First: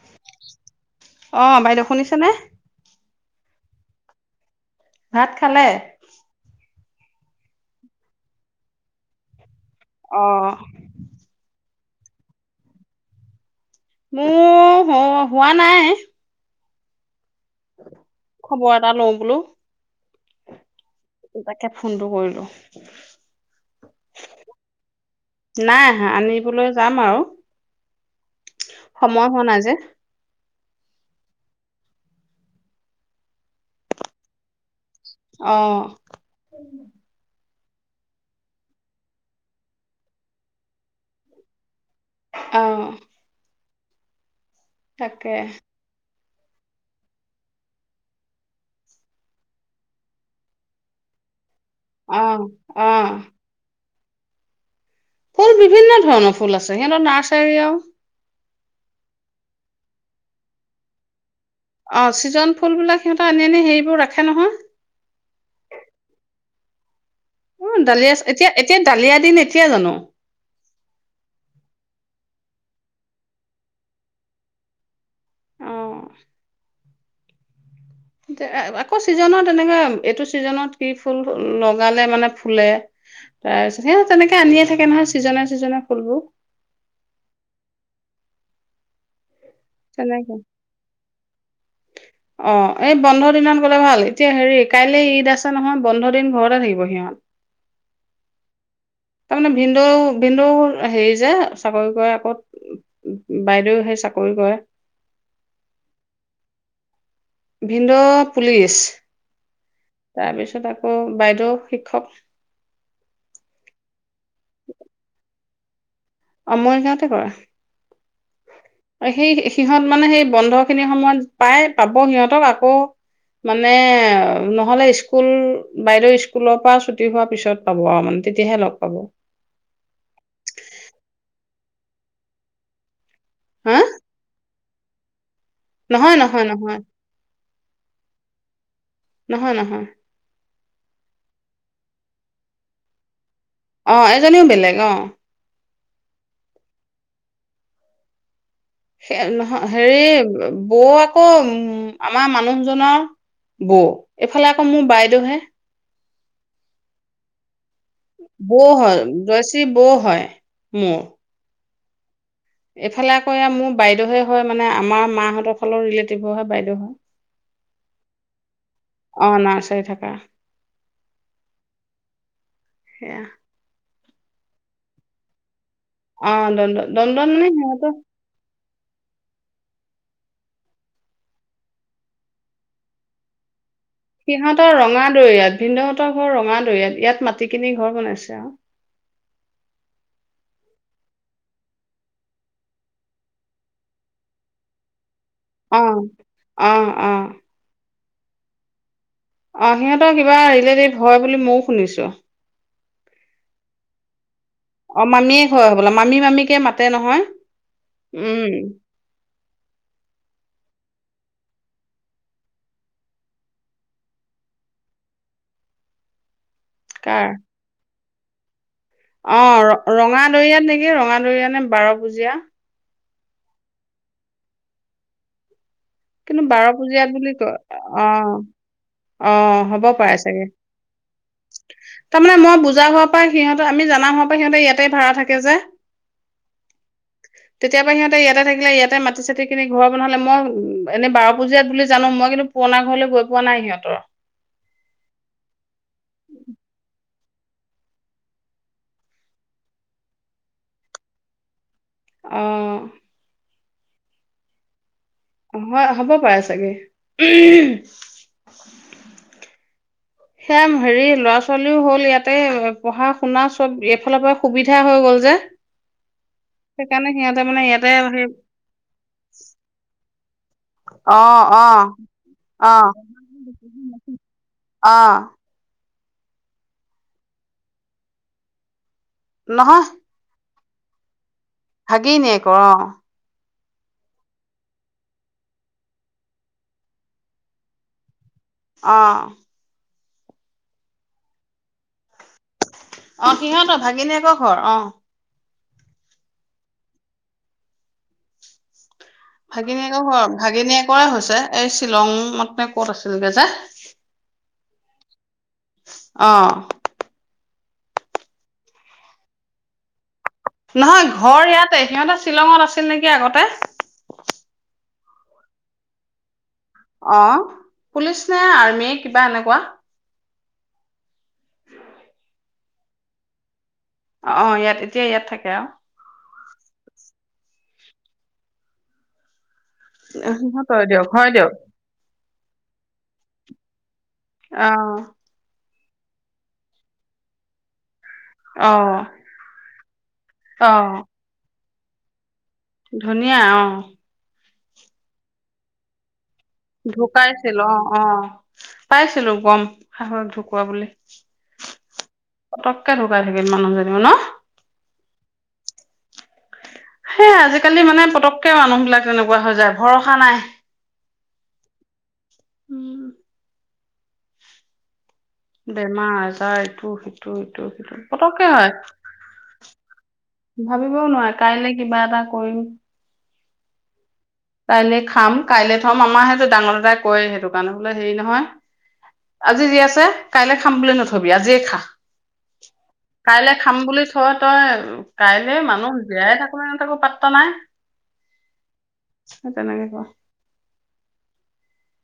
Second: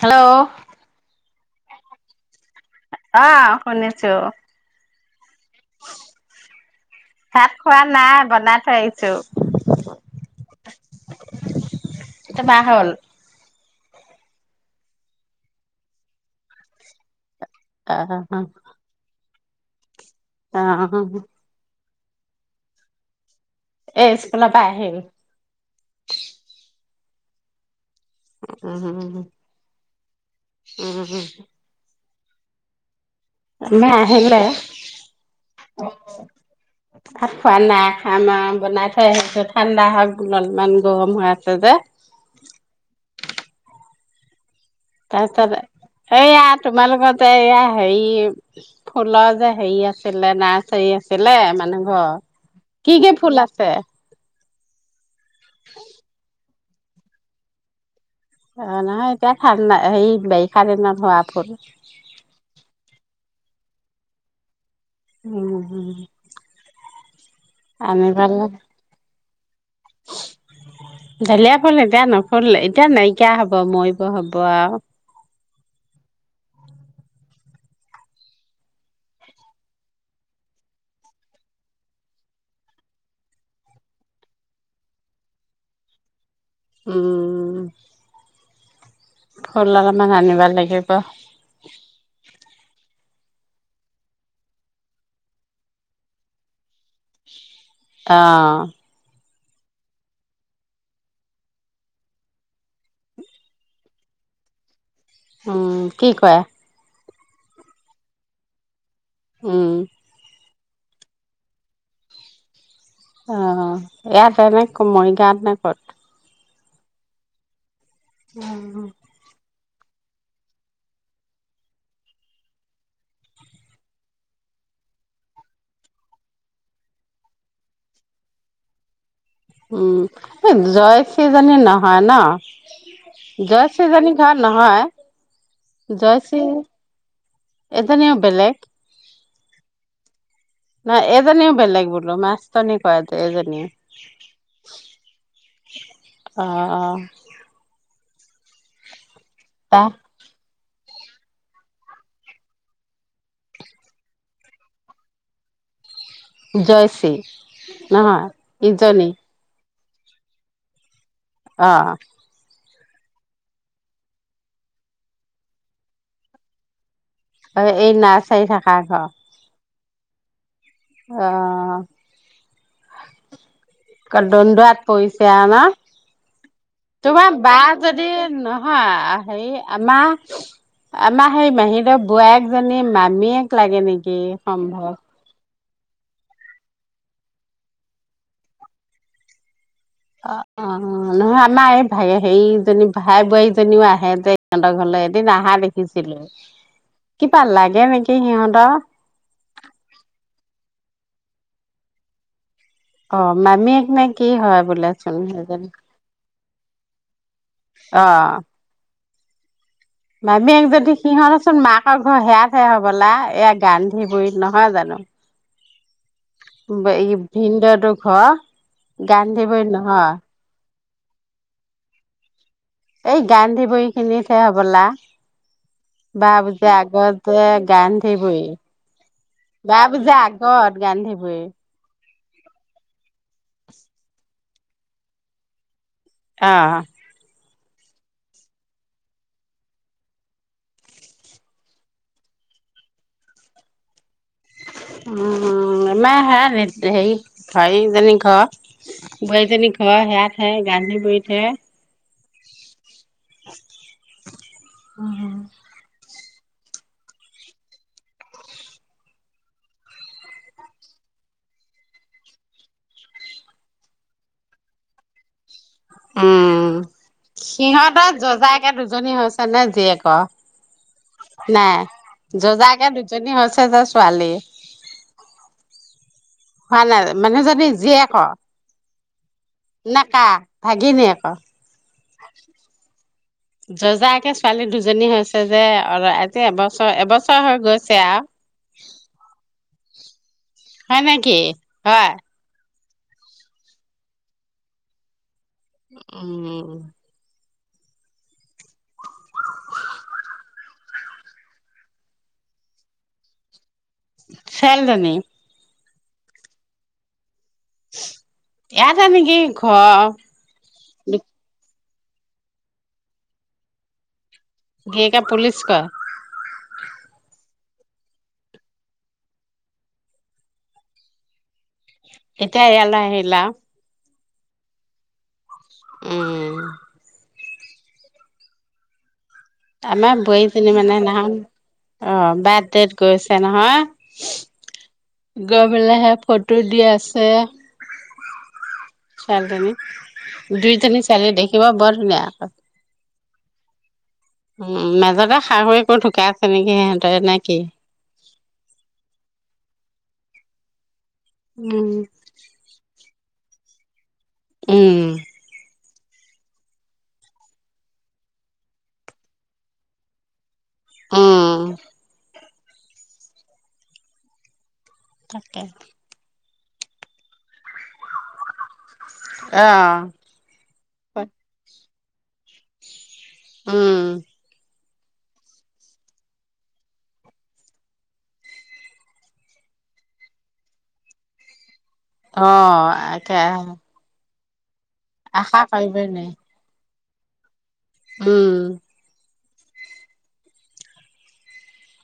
Hello. অ', বাইদেউ শুনিছেনে? অ', শুনিছো। ভাত খালে? ভাত খোৱা নাই, বনাই থৈ আহিছো। অহ। তোমাৰ হ'ল? মোৰ হো হোৱা নাই। আহ খবৰ এটা লওঁ বোলো। অহ, অহ। তাকে ফোনটো কৰিলো। এই ইস্কুলৰ পৰা আহিল? নাই আহা আনিবলৈ যাম আৰু। সময় হোৱা নাই যে। উম, উম। আমাৰ আহিলে। অ [inaudible] খোৱাানা খামা বনাই থৈ আহিছো ঠাণ্ডা হওক [unintelligible] অলপমান গৰম হৈ আছে যে- অ তাকে- তাৰপিছত এইয়া তোমালোকতে এয়া হেৰিৰ, ফুলৰ যে হেৰি আছিলে, নাৰ্চাৰী আছিলে মান- নাংঘ- অ অ কি কি ফুল আছে? ফুল বিভিন্ন ধৰণৰ ফুল আছ সিঁহতৰ নাৰ্চাৰী আৰু। অ', নাই এতিয়া ঠাণ্ডা, হেৰী বাৰিষা দিনত হোৱা ফুল। মোৰ ৰাক্ষে নহয়। উম উম আমি দালিয়াছ ভাল এতিয়া এতিয়েন্ ডালিয়া দিনে- থিয়ে জানো? ফল এতিয়া নফলে এতিয়া নাইকিয়া হ'ব মইৱ হ'ব আৰু- অ তেএ-আকৌ ছিজনত এনেকে, এইটো ছিজনত কি ফুল লগালে মানে ফুলে? তাৰছিঅত তেনেকে আনিয়ে থাকে নহয় ছিজনে ছিজনে ফুলবোৰ- উম- ফুল অলপমান তেনেকে আনিব লাগিব- চুন অ' এই বন্ধ দিনত গ'লে ভাল। এতিয়া হেৰি- কাইলে ঈদ আছে নহয় বন্ধ দিন ঘৰতে থাকিব সিহঁত। অহ তাৰমানে ভিন্দৌ ভিন্দৌৰ হেৰি যে চাকৰি কৰে আকৌ উম উম উম বাইদেউ হেই চাকৰি কৰে। উম কি কৰে? ভিন্দৌ পুলিচ। উম তাৰপিছ- তাত আকৌ বাইদেউ শিক্ষক। অ'-অ'- ইয়াত ফৰমাই ক-মৰিগাঁৱত নে- সথ্- অমই গাঁৱতেই কৰা। অহ্- সিহঁত মানে সেই বন্ধ খিনিৰ সময়ত পাই-পাব সিহঁতক আকৌ মানে নহলে স্কুল বাইদেউ স্কুলৰ পৰা ছুটি হোৱাৰ পিছত পাব আৰু মানে তেতিয়াহে লগ পাব। উম- এই জয়শ্ৰীজনী নহয় ন? জয়শ্ৰীজনী ঘৰত নহয়? নহয়-নহয়-নহয়- এতনিও বেলেগ? নহয়, নহয়। নহয় এজনীও বেলেগ বোলো মাষ্টৰনি কৰে এজনী- অ' এজনীও বেলেগ অ'- অ', অ' সে নহয় তা হেৰি [unintelligible] বৌ আকৌ উম আমাৰ মানুহজনৰ বৌ এইফালে আকৌ মোৰ বাইদেউহে জয়শ্ৰী! নহয় বৌ হয় ইজনী জয়শ্ৰী বৌ হয় মোৰ অ' এইফালে আকৌ এয়া মোৰ বাইদেউহে হয় মানে আমাৰ মাহঁতৰ ফালৰ ৰিলেটিভো হয় বাইদেউ হয় অ', এই নাৰ্চাৰী থাকা ঘৰ অহ' অ' সেয়া। দণ্ডোৱাত পৰিছে ন' অ', দণ্ড দণ্ডত তোমাৰ মানে বা সিহঁতৰ যদি নহয় হেৰি আমাৰ আমাৰ সেই মাহীদেউৰ বোৱাৰেকজনী মামীয়েক লাগে নেকি! সিহঁতৰ সম্ভৱ ৰঙাদৈয়াত ভিনদেউহঁতৰ ঘৰ ৰঙাদৈয়াত, ইয়াত মাটি কিনি ঘৰ বনাইছে আৰু অ', অ', নহয়, আমাৰ এই, হেৰিজনী ভাই বোৱাৰীজনীও আহে যে সিহঁতৰ ঘৰলে দিন আহা অ', দেখিছিলো অ', অ'। কিবা লাগে নেকি [unintelligible] সিহঁতৰ অ', সিহঁতৰ কিবা ৰিলেটিভ হয় বুলি মও শুনিছো অ', মামীয়েক নে কি হয় অ', বোলেচোন মামীয়েক সেইজনী হ'বলা মামী মামী কে মাতে নহয় অ উম মামীয়েক যদি সিহঁতচোন মাকৰ ঘৰ সেয়াতহে হ'বলা এয়া গান্ধীগুৰিত নহয় জানো বে কাৰ ভিনদেউটোক হ অ', ৰ ৰঙাদৈয়াত নেকি ৰঙা দৰিয়া নে বাৰভুজীয়া এই গান্ধীবৰী খিনিতহে হ'বলা কিন্তু বাৰভুজীয়াৰ বাৰপূজীয়াত বুলি আগতে যে কয় অ গান্ধীবুৰী অ হ'ব পাৰে বাৰভুজীয়াৰ চাগে আগত গান্ধীবুৰী তাৰমানে মই বুজা হোৱাৰ পৰা সিহঁতৰ আমি জানা হোৱাৰ পৰা সিহঁতে ইয়াতেই ভাড়া থাকে যে আহ' তেতিয়া পৰা সিহঁতে ইয়াতে থাকিলে ইয়াতে মাটি-চাটি কিনি ঘৰ বনালে মই উম এনেই বাৰ পুজিয়াত বুলি জানো মই কিন্তু পুৰণা ঘৰলৈ গৈ পোৱা নাই সিহঁতৰ উম মই হে [unintelligible] হেৰি ভাইজনী ঘৰ বোৱাৰীজনীৰ ঘৰ সেয়াতহে গান্ধীবুৰীতহে অহ' উম পাই চাগে। সেয়া হেৰি ল'ৰা ছোৱালীও হ'ল ইয়াতে পঢ়া-শুনা চব এইফালৰ পৰাই সুবিধা হৈ গ'ল যে উম। সেইকাৰণে সিহঁতে মানে ইয়াতে সিহঁতৰ সেই যজাকে দুজনী হৈছে নে জীয়েকৰ। অ অ নাই, অ যজাকে দুজনী হৈছে যে ছোৱালী। অ হোৱা নাই মানুহজনী জীয়েক নেকা ভাগিনীয়েক। ভাগিনীয়েক অ। যজাকে ছোৱালী দুজনী হৈছে যে, অল আজি এবছ এবছ হৈ গৈছে আউ। অ। হয় নেকি? হয়। অ, সিহঁত ভাগিনীয়েক ঘৰ অ। উম। ভাগিনীয়েক ঘৰ ভাগিনীয়েকৰে হৈছে এই শ্বিলংত নে ক'ত আছিলগে যে চেল জনী। অ। এয়াতে নেকি? ঘ নহয় ঘৰ ইয়াত তে সিহঁতে শ্বিলঙত আছিল নেকি আগতে? গীয়েকে পুলিচ কয়। অ, পুলিচ নে আৰ্মিয়ে কিবা এনেকুৱা। এতিয়া এয়ালৈ আহিল আউ। অ, অ ইয়াত এতিয়া ইয়াত থাকে আউ। উম। আমা বোৱাই জেনী সিহঁতৰ মানে দিয়ক হয় নাহন, দিয়ক অ। বাৰ্থডেত গৈছে নহয়। অ'। বোলে হে ফটো দি আছে। অ', ছোৱালজনী, দুই জেনী অ', ছোৱালী দেখি- খিব বৰ ধুনীয়া আক'। ধুনীয়া অ। উম মাজতে শাহুয়েকো ঢুকাই ঢুকাইছিল অ, অ পাইছিলো গম শাহুয়েক ঢুক কোৱা বুলি। উম। পতককে ঢুকাই থাকিল মানুহজনীও ন? উম। সেই আজিকালি মানে পতককে মানুহ বিলাক তেনেকোৱা হৈ যায়, ভৰসা নাই। উম। উম তাকে বেমাৰ আজাৰ। ইটো সিটো ইটো সিটো সিটো সিটো পতকে হয়। অ ভাৱিবও নোৱা কাইলে কিবা এটা কৰিম উম। কাইলৈ খাম কাইলৈ থম আমাৰ সেইটো ডাঙৰ দাদাই কয় সেইটো কাৰণে বোলে হেৰি নহয় আজি যি আছে কাইলে খাম বুলি নথবি আজিয়ে খা। অ কাইলৈ একেৰাহে খাম বুলি থ তই কাইলে মানুহ জীয়াই থাকো নে নেথাকো পাত বৰ্তমান উম সে তেনেকে ক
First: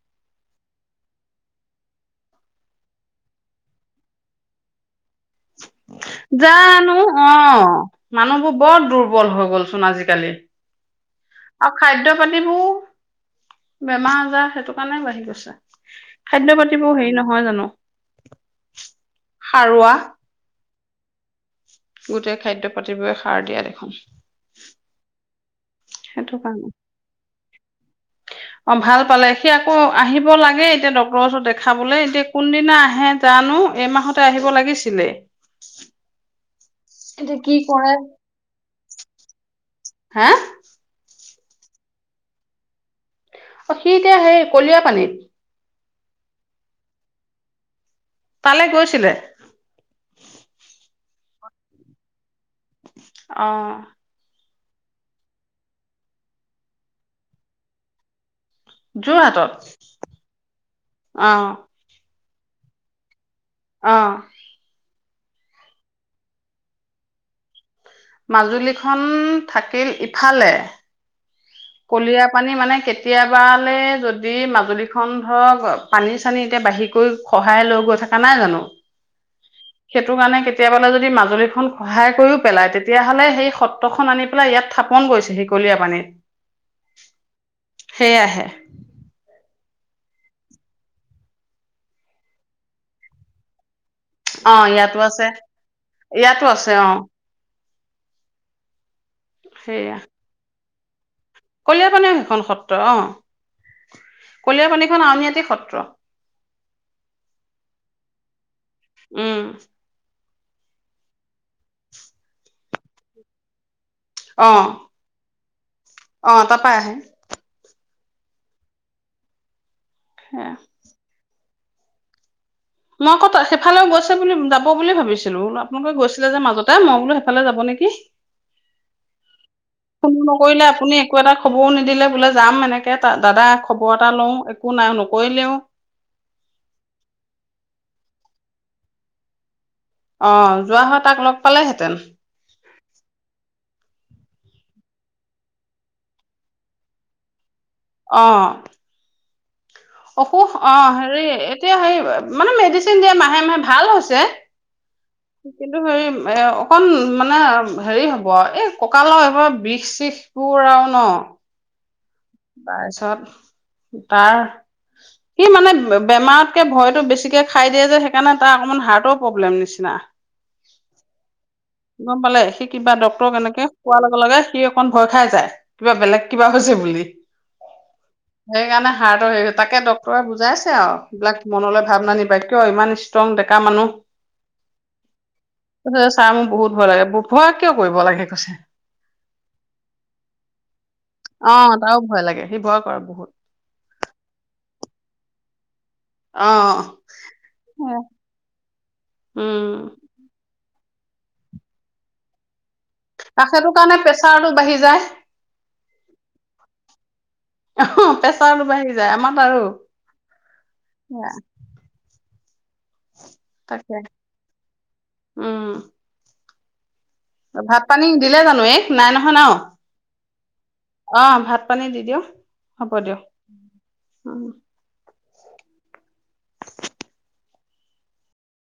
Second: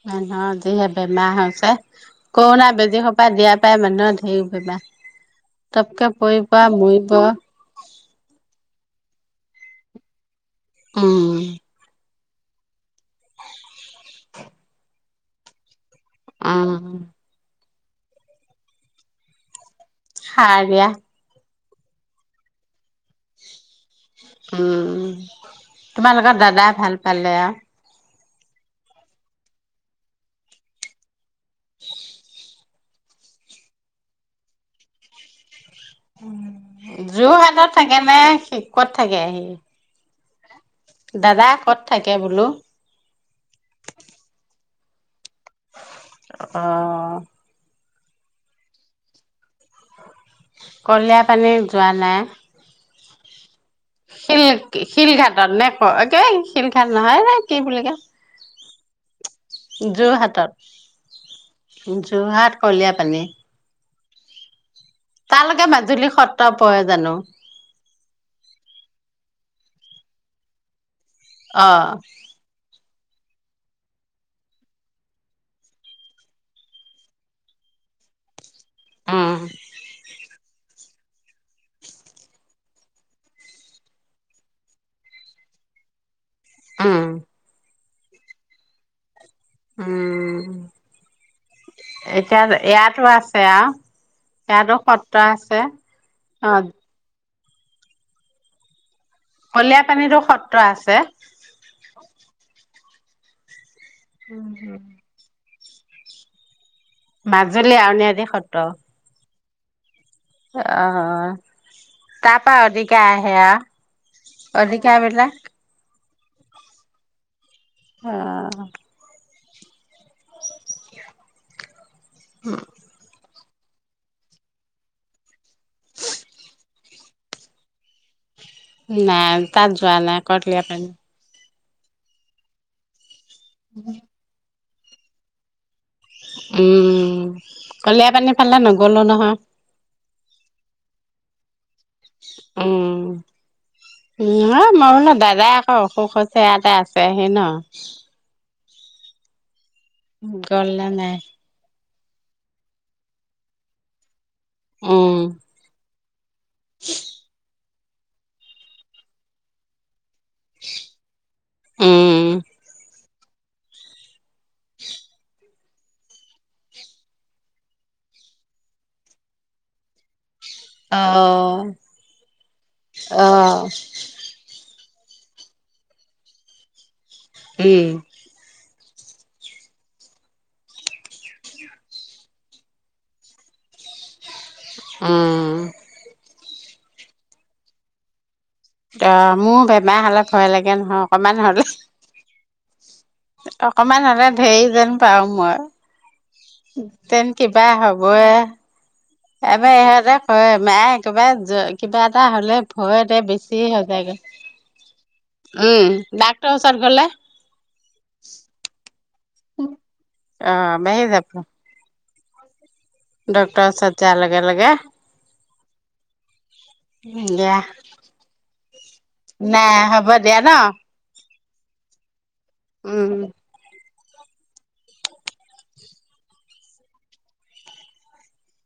মানুহৰ যিহে বেমাৰ হৈছে কৰোণা বেজী সোপা পৰা দিয়া পাই মানুহৰ ঢেৰ বেমাৰ। তপকে পৰিব জানো মৰিব অ মানুহবোৰ বৰ দুৰ্বল হৈ গ'লচোন আজিকালি উম আৰু খাদ্য ল'ৰা ছোৱালীবোৰ বেমাৰ আজাৰ সেইটো কাৰণে বাঢ়ি গৈছে। খাদ্য উম পাতিবোৰ হেৰি নহয় জানো। সাৰুৱা সাৰিয়া গোটেই খাদ্য পাতিবোৰে সাৰ দিয়া দেখোন। উম সেইটো তোমালোকৰ কাৰণে দাদাই ভাল পালে আও অ ভাল পালে সি আকৌ আহিব লাগে এতিয়া ডক্তৰৰ ওচৰত দেখাবলে এতিয়া কোনদিনা আহে জানো এইমাহতে আহিব লাগিছিলে। উম এতিয়া কি যোৰহাটত কৰে থাকে নে সি কত থাকে সি হে দাদা ক'ত থাকে বোলো? অ সি এতিয়া সেই কলিয়া পানীত। অহ। তালে গৈছিলে? কলিয়া পানীৰ যোৱা নাই। অ শিল শিলঘাটত নে কেই শিলঘাট নহয় ন কি বুলি কয় তোৰ হাতত অ যোৰহাত কলিয়াপানী। অ তালৈকে মাজুলী সত্ৰ পৰে জানো? মাজুলীখন থাকিল ইফালে অ কলিয়াপানী মানে কেত কেতিয়াবালৈ যদি মাজুলীখন ধৰক পানী-চানী এতিয়া বাঢ়ি কৈ খহাই লৈ গৈ থাকা নাই জানো? উম সেইটো কাৰণে কেত কেতিয়াবালে যদি মাজুলীখন সহাই কৰিও পেলাই তেতিয়াহ'লে সেই সত্ৰখন আনি পেলাই ইয়াত থাপন কৰিছে সি কলীয়াপানীত। উম। সেয়াহে। উম। এতিয়া ইয়াতো আছে আৰু। অ ইয়াতো আছে ইয়াতো আছে অ কলীয়াপানীতো সত ত্ৰ আছে। কলীয়াপানে সেইখন সত্ তই অহ। উম কলিয়াৰ হম পানীখন আউনআতি সত্ৰ ক মাজুলী আৰুন দি সত্ৰ উম অ' তাৰ পৰাা অধিকা আহে আহ অ'। অধিকো বেলাক অ' তাৰ পৰা ৰা আহে আহ হা উম মই ক সেইফালেও গৈছে বুলি যাব বুলি ভাবিছিলো আপোনালোকে গৈছিলে যে মাজতে মই বোলো সেইফালে যাব নেকি নাই তাত যোৱা নাই কল প খবৰও নিদিলে বোলে যাম এনেকৈ দাদা খবৰ এটা লওঁ, ক ন নকৈ লওঁ। উম কলিয় পানী ফালে নগলো নহয় অ' যোৱা হয় তাক লগ পালেহে মাতন উম উ মোৰ ন দাদাই আকৌ অসুখ আ হৈছে ইয়াতে আছে আহি ন অ' অসুখ অ গ'ল নে নাই হেৰি এতিয়া হে, মানে মেডিচিন দিয়া মাহে মাহে ভাল হৈছে উম কিন্তু হয়ান অকণ মানে হেৰি হ'ব এই ককালত বিষ শিষ তোৰ আউ ন উম বাৰ চব উ তাৰ সি মানে বেমাৰতকে ভয়তটো বেছিকে খাই দিয়ে যে সেইকাৰণে তাৰ অকমান হাৰ্টৰ প্ৰব্লেম নিচিনা অ গম পালে সি কিবা অ ডক্টৰ কেনেকে কোৱাৰ লগে লগে সি অকন ভয় খাই যায় কিবা বেলেগ কিবা হৈছে বুলি। উম সেইকাৰণে হাৰ্টৰ হেৰি তাকে ডক্তৰে বুজাইছে আৰু এইবলাক মনলৈ ভাব নানিবা কিয় ইমান ষ্ট্ৰং ডেকা উম মানুহ। ত চাম বহুত ভয় লাগে ভয় কিয় কৰিব লাগে কৈছে অ মোৰ বেমাৰ হলে ভয় লাগে নহয় অকমান অ হলে। তাৰো ভয় লাগে সি ভয় কৰ অকমান হলে ধেৰ যেন পাও মই অ তেন কিবা হ'ব এ এবাৰ উম এহঁতে ক মায় একেবাৰে কিবা এটা হ'লে হয় এতিয়া আৰু বেছি সেইটো হৈ কাৰণে যায়গ প্ৰেছাৰটো বাঢ়ি যায় উম ডাকটৰ ওচৰত গলে। যেযা আমাৰ বাৰু অ ডকটৰ চজ অলগা অলগে উম দিয়া ভাত পানী দিলে জানো এক নাই নহয় ন নাই হ'ব দিয়া ন অ ভাত তানে দিদও হ'ব দিয়। উম আহ